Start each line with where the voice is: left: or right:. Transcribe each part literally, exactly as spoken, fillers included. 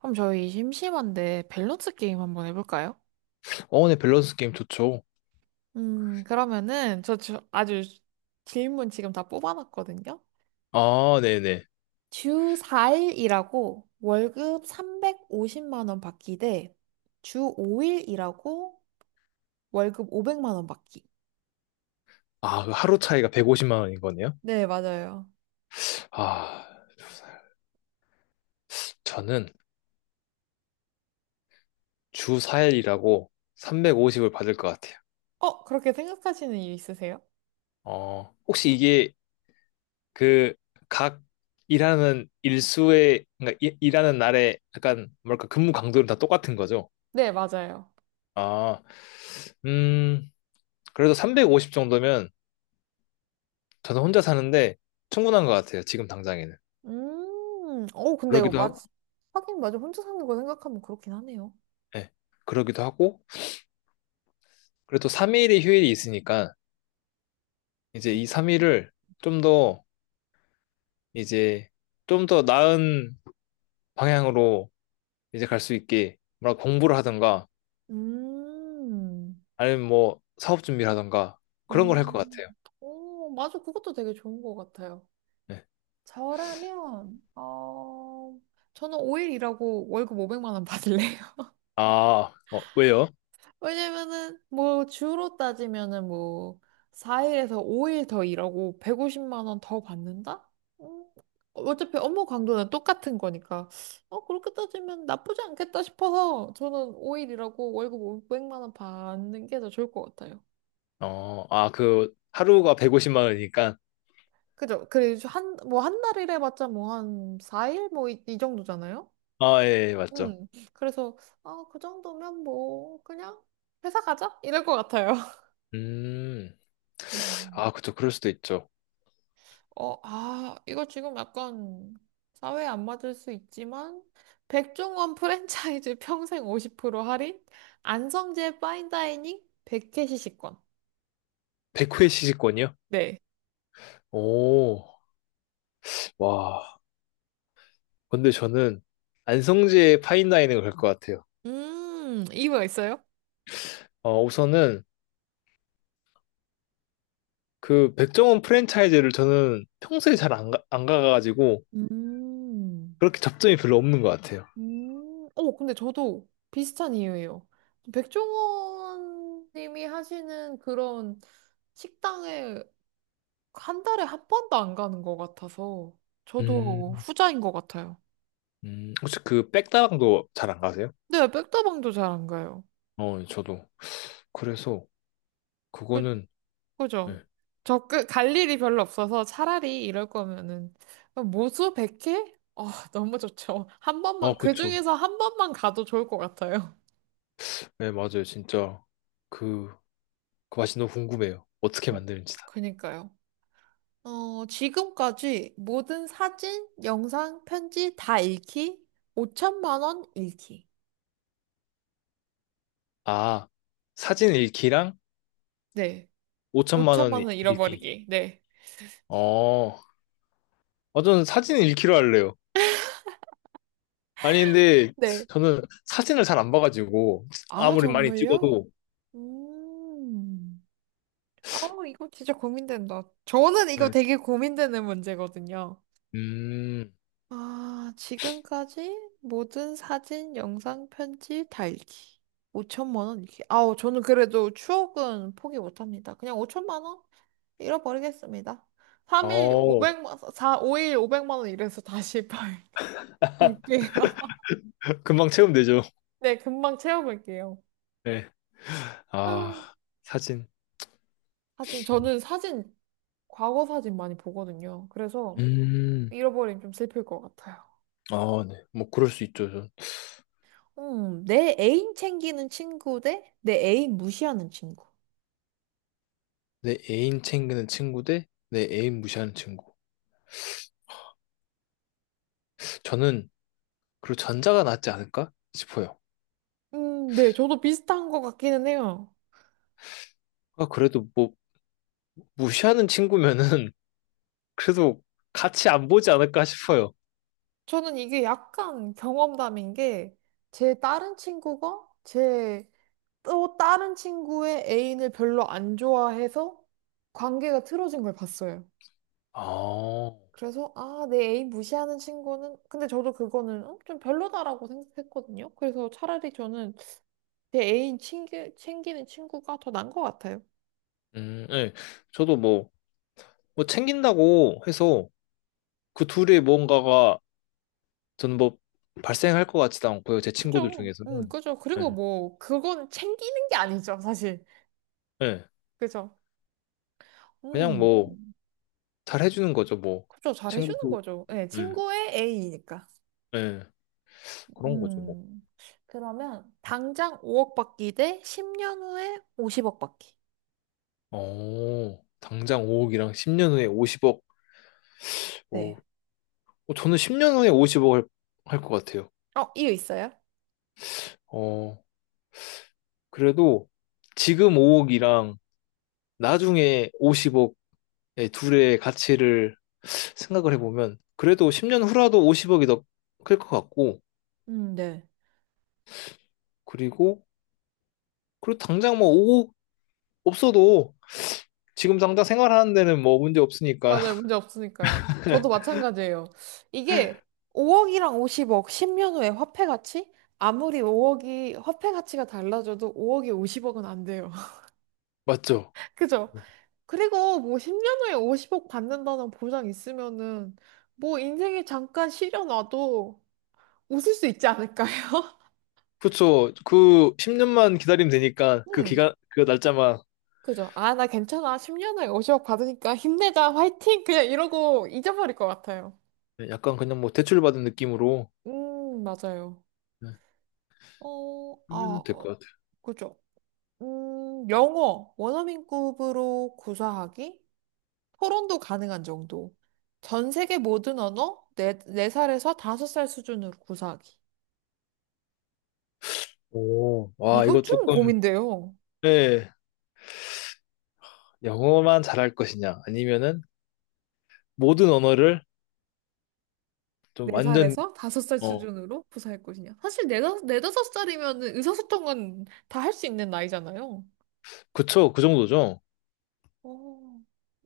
right: 그럼 저희 심심한데 밸런스 게임 한번 해볼까요?
left: 어, 네, 밸런스 게임 좋죠.
right: 음, 그러면은 저 주- 아주 질문 지금 다 뽑아놨거든요.
left: 아, 네네.
right: 주 사 일 일하고 월급 삼백오십만 원 받기 대 주 오 일 일하고 월급 오백만 원 받기.
left: 아, 그 하루 차이가 백오십만 원인 거네요?
right: 네, 맞아요.
left: 아, 저는 주 사 일이라고 삼백오십을 받을 것 같아요.
right: 어, 그렇게 생각하시는 이유 있으세요?
left: 어, 혹시 이게 그 각 일하는 일수의, 그러니까 일- 일하는 날에 약간 뭐랄까 근무 강도는 다 똑같은 거죠?
right: 네, 맞아요.
left: 아, 음, 그래도 삼백오십 정도면 저는 혼자 사는데 충분한 것 같아요. 지금 당장에는.
right: 음, 어, 근데
left: 그러기도
right: 맞,
left: 하고,
right: 하긴 맞아. 혼자 사는 거 생각하면 그렇긴 하네요.
left: 예, 그러기도 하고, 그래도 삼 일이 휴일이 있으니까 이제 이삼 일을 좀 더 이제 좀 더 나은 방향으로 이제 갈 수 있게 뭐라 공부를 하던가
right: 음.
left: 아니면 뭐 사업 준비를 하던가 그런 걸 할 것
right: 음,
left: 같아요.
right: 오, 맞아. 그것도 되게 좋은 것 같아요.
left: 네.
right: 저라면, 어, 저는 오 일 일하고 월급 오백만 원 받을래요.
left: 아, 어, 왜요?
right: 왜냐면은, 뭐, 주로 따지면은 뭐, 사 일에서 오 일 더 일하고 백오십만 원 더 받는다? 음, 어차피 업무 강도는 똑같은 거니까, 어, 그렇게 따지면 나쁘지 않겠다 싶어서 저는 오 일 일하고 월급 오백만 원 받는 게 더 좋을 것 같아요.
left: 어, 아, 그 하루가 백오십만 원이니까
right: 그죠? 그리고 한, 뭐, 한 달 일해봤자 뭐, 한 사 일? 뭐, 이, 이 정도잖아요?
left: 아, 예, 예, 맞죠.
right: 응. 그래서, 아, 그 정도면 뭐, 그냥 회사 가자? 이럴 것 같아요.
left: 음,
right: 음.
left: 아, 그쵸. 그럴 수도 있죠.
right: 어, 아, 이거 지금 약간 사회에 안 맞을 수 있지만, 백종원 프랜차이즈 평생 오십 프로 할인? 안성재 파인다이닝? 백캐시 식권.
left: 백 회 시식권이요?
right: 네.
left: 오, 와. 근데 저는 안성재 파인다이닝을 갈 것 같아요.
right: 음, 이유가 있어요?
left: 어, 우선은 그 백종원 프랜차이즈를 저는 평소에 잘 안 가, 안 가가지고
right: 음.
left: 그렇게 접점이 별로 없는 것 같아요.
right: 음, 어, 근데 저도 비슷한 이유예요. 백종원 님이 하시는 그런 식당에 한 달에 한 번도 안 가는 것 같아서 저도
left: 음,
right: 후자인 것 같아요.
left: 음, 혹시 그 백다방도 잘 안 가세요?
right: 근데 백다방도 잘 안 가요.
left: 어, 저도. 그래서,
right: 그,
left: 그거는,
right: 그죠?
left: 네.
right: 저 그 갈 일이 별로 없어서 차라리 이럴 거면은 모수 백 회 아, 너무 좋죠. 한
left: 아,
right: 번만, 그
left: 그쵸.
right: 중에서 한 번만 가도 좋을 것 같아요.
left: 네, 맞아요. 진짜, 그, 그 맛이 너무 궁금해요. 어떻게 만드는지 다.
right: 그니까요. 어, 지금까지 모든 사진, 영상, 편지 다 잃기, 오천만 원 잃기.
left: 아, 사진 일 기랑
right: 네.
left: 오천만 원
right: 오천만
left: 일
right: 원
left: 기
right: 잃어버리기. 네.
left: 어, 아, 저는 사진 일 기로 할래요. 아니, 근데
right: 네.
left: 저는 사진을 잘 안 봐가지고
right: 아,
left: 아무리 많이
right: 정말요?
left: 찍어도
right: 음. 아, 이거 진짜 고민된다. 저는 이거
left: 네,
right: 되게 고민되는 문제거든요.
left: 음,
right: 아, 지금까지 모든 사진, 영상, 편지 다 잃기. 오천만 원 잃기. 아우, 저는 그래도 추억은 포기 못합니다. 그냥 오천만 원? 잃어버리겠습니다. 삼 일
left: 어,
right: 오백만, 사 오 일 오백만 원 이래서 다시 팔- 팔게요.
left: 금방 체험되죠.
right: 네, 금방 채워볼게요.
left: 네.
right: 아,
left: 아, 사진.
right: 사진. 저는 사진, 과거 사진 많이 보거든요. 그래서
left: 음,
right: 잃어버리면 좀 슬플 것 같아요.
left: 아, 네. 뭐, 그럴 수 있죠. 전.
right: 음, 내 애인 챙기는 친구 대 내 애인 무시하는 친구.
left: 내 애인 챙기는 친구 대내 애인 무시하는 친구. 저는, 그리고 전자가 낫지 않을까 싶어요.
right: 음, 네, 저도 비슷한 것 같기는 해요.
left: 아, 그래도 뭐, 무시하는 친구면은, 그래도 같이 안 보지 않을까 싶어요.
right: 저는 이게 약간 경험담인 게, 제 다른 친구가 제 또 다른 친구의 애인을 별로 안 좋아해서 관계가 틀어진 걸 봤어요.
left: 아,
right: 그래서 아, 내 애인 무시하는 친구는 근데 저도 그거는 어, 좀 별로다라고 생각했거든요. 그래서 차라리 저는 내 애인 챙기, 챙기는 친구가 더 나은 것 같아요.
left: 음, 네. 저도 뭐, 뭐 챙긴다고 해서 그 둘의 뭔가가 저는 뭐 발생할 것 같지도 않고요. 제 친구들
right: 그죠?
left: 중에서는.
right: 음, 그죠.
left: 네.
right: 그리고 뭐 그건 챙기는 게 아니죠, 사실.
left: 예.
right: 그죠?
left: 그냥
right: 음,
left: 뭐, 잘 해주는 거죠, 뭐.
right: 그죠.
left: 친구,
right: 잘해주는 거죠. 예,
left: 예,
right: 친구의 애인이니까.
left: 예. 그런 거죠, 뭐.
right: 음, 그러면 당장 오억 받기 대 십 년 후에 오십억 받기.
left: 어, 당장 오 억이랑 십 년 후에 오십 억. 어,
right: 네.
left: 어, 저는 십 년 후에 오십 억을 할 것 같아요.
right: 어, 이유 있어요?
left: 어, 그래도 지금 오 억이랑 나중에 오십 억의 둘의 가치를 생각을 해보면, 그래도 십 년 후라도 오십 억이 더 클 것 같고,
right: 음, 네.
left: 그리고, 그리고 당장 뭐 오 억 없어도 지금 당장 생활하는 데는 뭐 문제 없으니까.
right: 맞아요. 문제 없으니까요. 저도 마찬가지예요. 이게 오억이랑 오십억, 십 년 후에 화폐 가치? 아무리 오억이 화폐 가치가 달라져도 오억이 오십억은 안 돼요.
left: 맞죠?
right: 그죠? 그리고 뭐 십 년 후에 오십억 받는다는 보장 있으면은 뭐 인생에 잠깐 시려놔도 웃을 수 있지 않을까요?
left: 그쵸. 그 십 년만 기다리면 되니까 그
right: 음,
left: 기간, 그 날짜만
right: 그죠? 아, 나 괜찮아. 십 년 후에 오십억 받으니까 힘내자. 화이팅! 그냥 이러고 잊어버릴 것 같아요.
left: 네, 약간 그냥 뭐 대출받은 느낌으로
right: 음, 맞아요.
left: 네,
right: 어, 아,
left: 하면 될
right: 어,
left: 것 같아요.
right: 그죠. 음, 영어, 원어민급으로 구사하기? 토론도 가능한 정도. 전 세계 모든 언어, 네, 네살에서 다섯 살 수준으로 구사하기.
left: 오, 와,
right: 이거
left: 이거
right: 좀
left: 조금,
right: 고민돼요.
left: 네 영어만 잘할 것이냐, 아니면은 모든 언어를 좀 완전,
right: 네살에서 다섯 살
left: 어,
right: 수준으로 구사할 것이냐. 사실 네 다- 네 다섯 살이면 의사소통은 다 할 수 있는 나이잖아요.
left: 그쵸. 그 정도죠.
right: 어,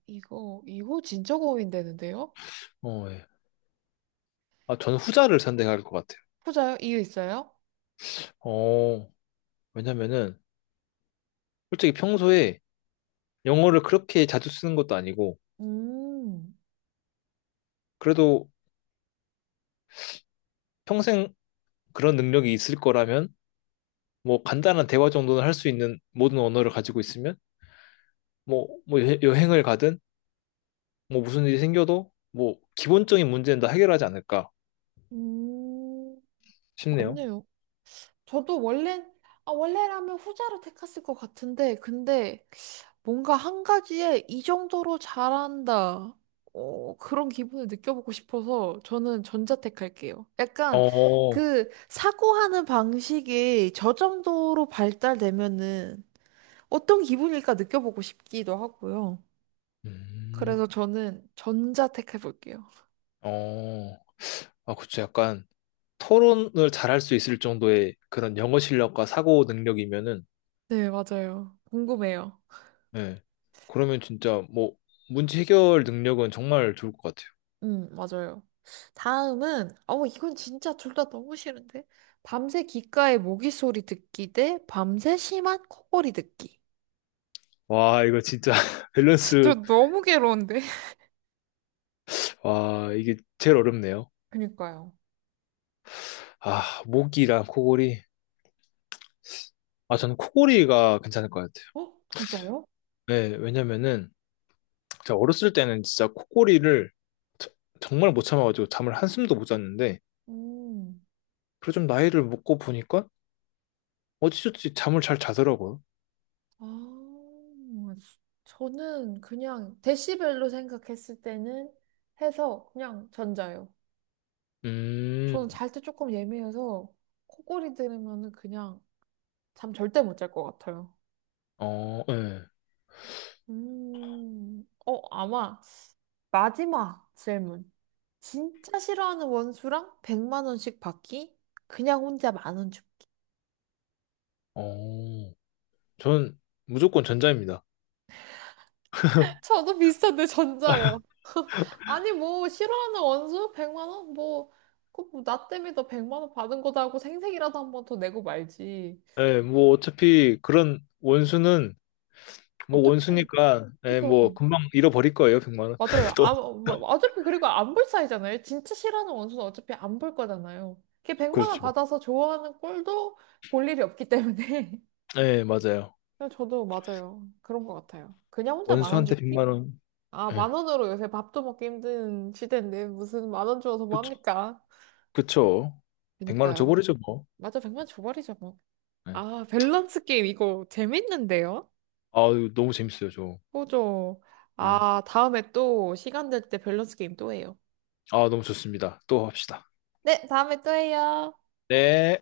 right: 이거, 이거 진짜 고민되는데요?
left: 어, 예. 아, 저는 후자를 선택할 것 같아요.
right: 후자요? 이유 있어요?
left: 어, 왜냐면은 솔직히 평소에 영어를 그렇게 자주 쓰는 것도 아니고,
right: 음,
left: 그래도 평생 그런 능력이 있을 거라면 뭐 간단한 대화 정도는 할 수 있는 모든 언어를 가지고 있으면 뭐, 뭐 여- 여행을 가든 뭐 무슨 일이 생겨도 뭐 기본적인 문제는 다 해결하지 않을까
right: 음,
left: 싶네요.
right: 맞네요. 저도 원래, 아, 원래라면 후자로 택했을 것 같은데, 근데 뭔가 한 가지에 이 정도로 잘한다. 어, 그런 기분을 느껴보고 싶어서 저는 전자 택할게요. 약간
left: 어,
right: 그 사고하는 방식이 저 정도로 발달되면은 어떤 기분일까 느껴보고 싶기도 하고요. 그래서
left: 음,
right: 저는 전자 택해볼게요.
left: 어, 아, 그쵸. 약간 토론을 잘할 수 있을 정도의 그런 영어 실력과 사고 능력이면은,
right: 네, 맞아요. 궁금해요.
left: 예. 그러면 진짜 뭐 문제 해결 능력은 정말 좋을 것 같아요.
right: 음, 맞아요. 다음은, 어, 이건 진짜 둘 다 너무 싫은데? 밤새 귓가에 모기 소리 듣기 대 밤새 심한 코골이 듣기.
left: 와, 이거 진짜
right: 진짜
left: 밸런스,
right: 너무 괴로운데?
left: 와, 이게 제일 어렵네요.
right: 그니까요.
left: 아, 모기랑 코골이. 아, 저는 코골이가 괜찮을 것 같아요.
right: 어? 진짜요?
left: 네, 왜냐면은 제가 어렸을 때는 진짜 코골이를 저- 정말 못 참아가지고 잠을 한숨도 못 잤는데
right: 음,
left: 그래 좀 나이를 먹고 보니까 어찌저찌 잠을 잘 자더라고요.
right: 아, 저는 그냥 데시벨로 생각했을 때는 해서 그냥 전자요. 저는
left: 음,
right: 잘 때 조금 예민해서 코골이 들으면은 그냥 잠 절대 못 잘 것 같아요.
left: 어, 예,
right: 음, 어, 아마. 마지막 질문. 진짜 싫어하는 원수랑 백만 원씩 받기? 그냥 혼자 만 원 줍기.
left: 어, 전 무조건 전자입니다.
right: 저도 비슷한데 전자요. 아니 뭐 싫어하는 원수 백만 원? 뭐, 그나 때문에 너 백만 원 받은 거다 하고 생색이라도 한번 더 내고 말지.
left: 예, 뭐 어차피 그런 원수는 뭐
right: 어차피
left: 원수니까 예, 뭐
right: 그죠.
left: 금방 잃어버릴 거예요, 백만 원.
right: 맞아요.
left: 또
right: 아, 뭐, 어차피 그리고 안 볼 사이잖아요. 진짜 싫어하는 원수는 어차피 안 볼 거잖아요. 걔 백만 원
left: 그렇죠.
right: 받아서 좋아하는 꼴도 볼 일이 없기 때문에.
left: 예, 맞아요.
right: 네, 저도 맞아요. 그런 것 같아요. 그냥 혼자 만 원
left: 원수한테
right: 줍기?
left: 백만 원.
right: 아,
left: 예.
right: 만 원으로 요새 밥도 먹기 힘든 시대인데 무슨 만 원 주어서 뭐 합니까?
left: 그쵸. 백만 원
right: 그니까요.
left: 줘버리죠, 뭐.
right: 맞아, 백만 줘버리죠, 뭐.
left: 네.
right: 아, 밸런스 게임 이거 재밌는데요?
left: 아, 너무 재밌어요, 저.
right: 그죠.
left: 네.
right: 아, 다음에 또 시간 될 때 밸런스 게임 또 해요.
left: 아, 너무 좋습니다. 또 합시다.
right: 네, 다음에 또 해요.
left: 네.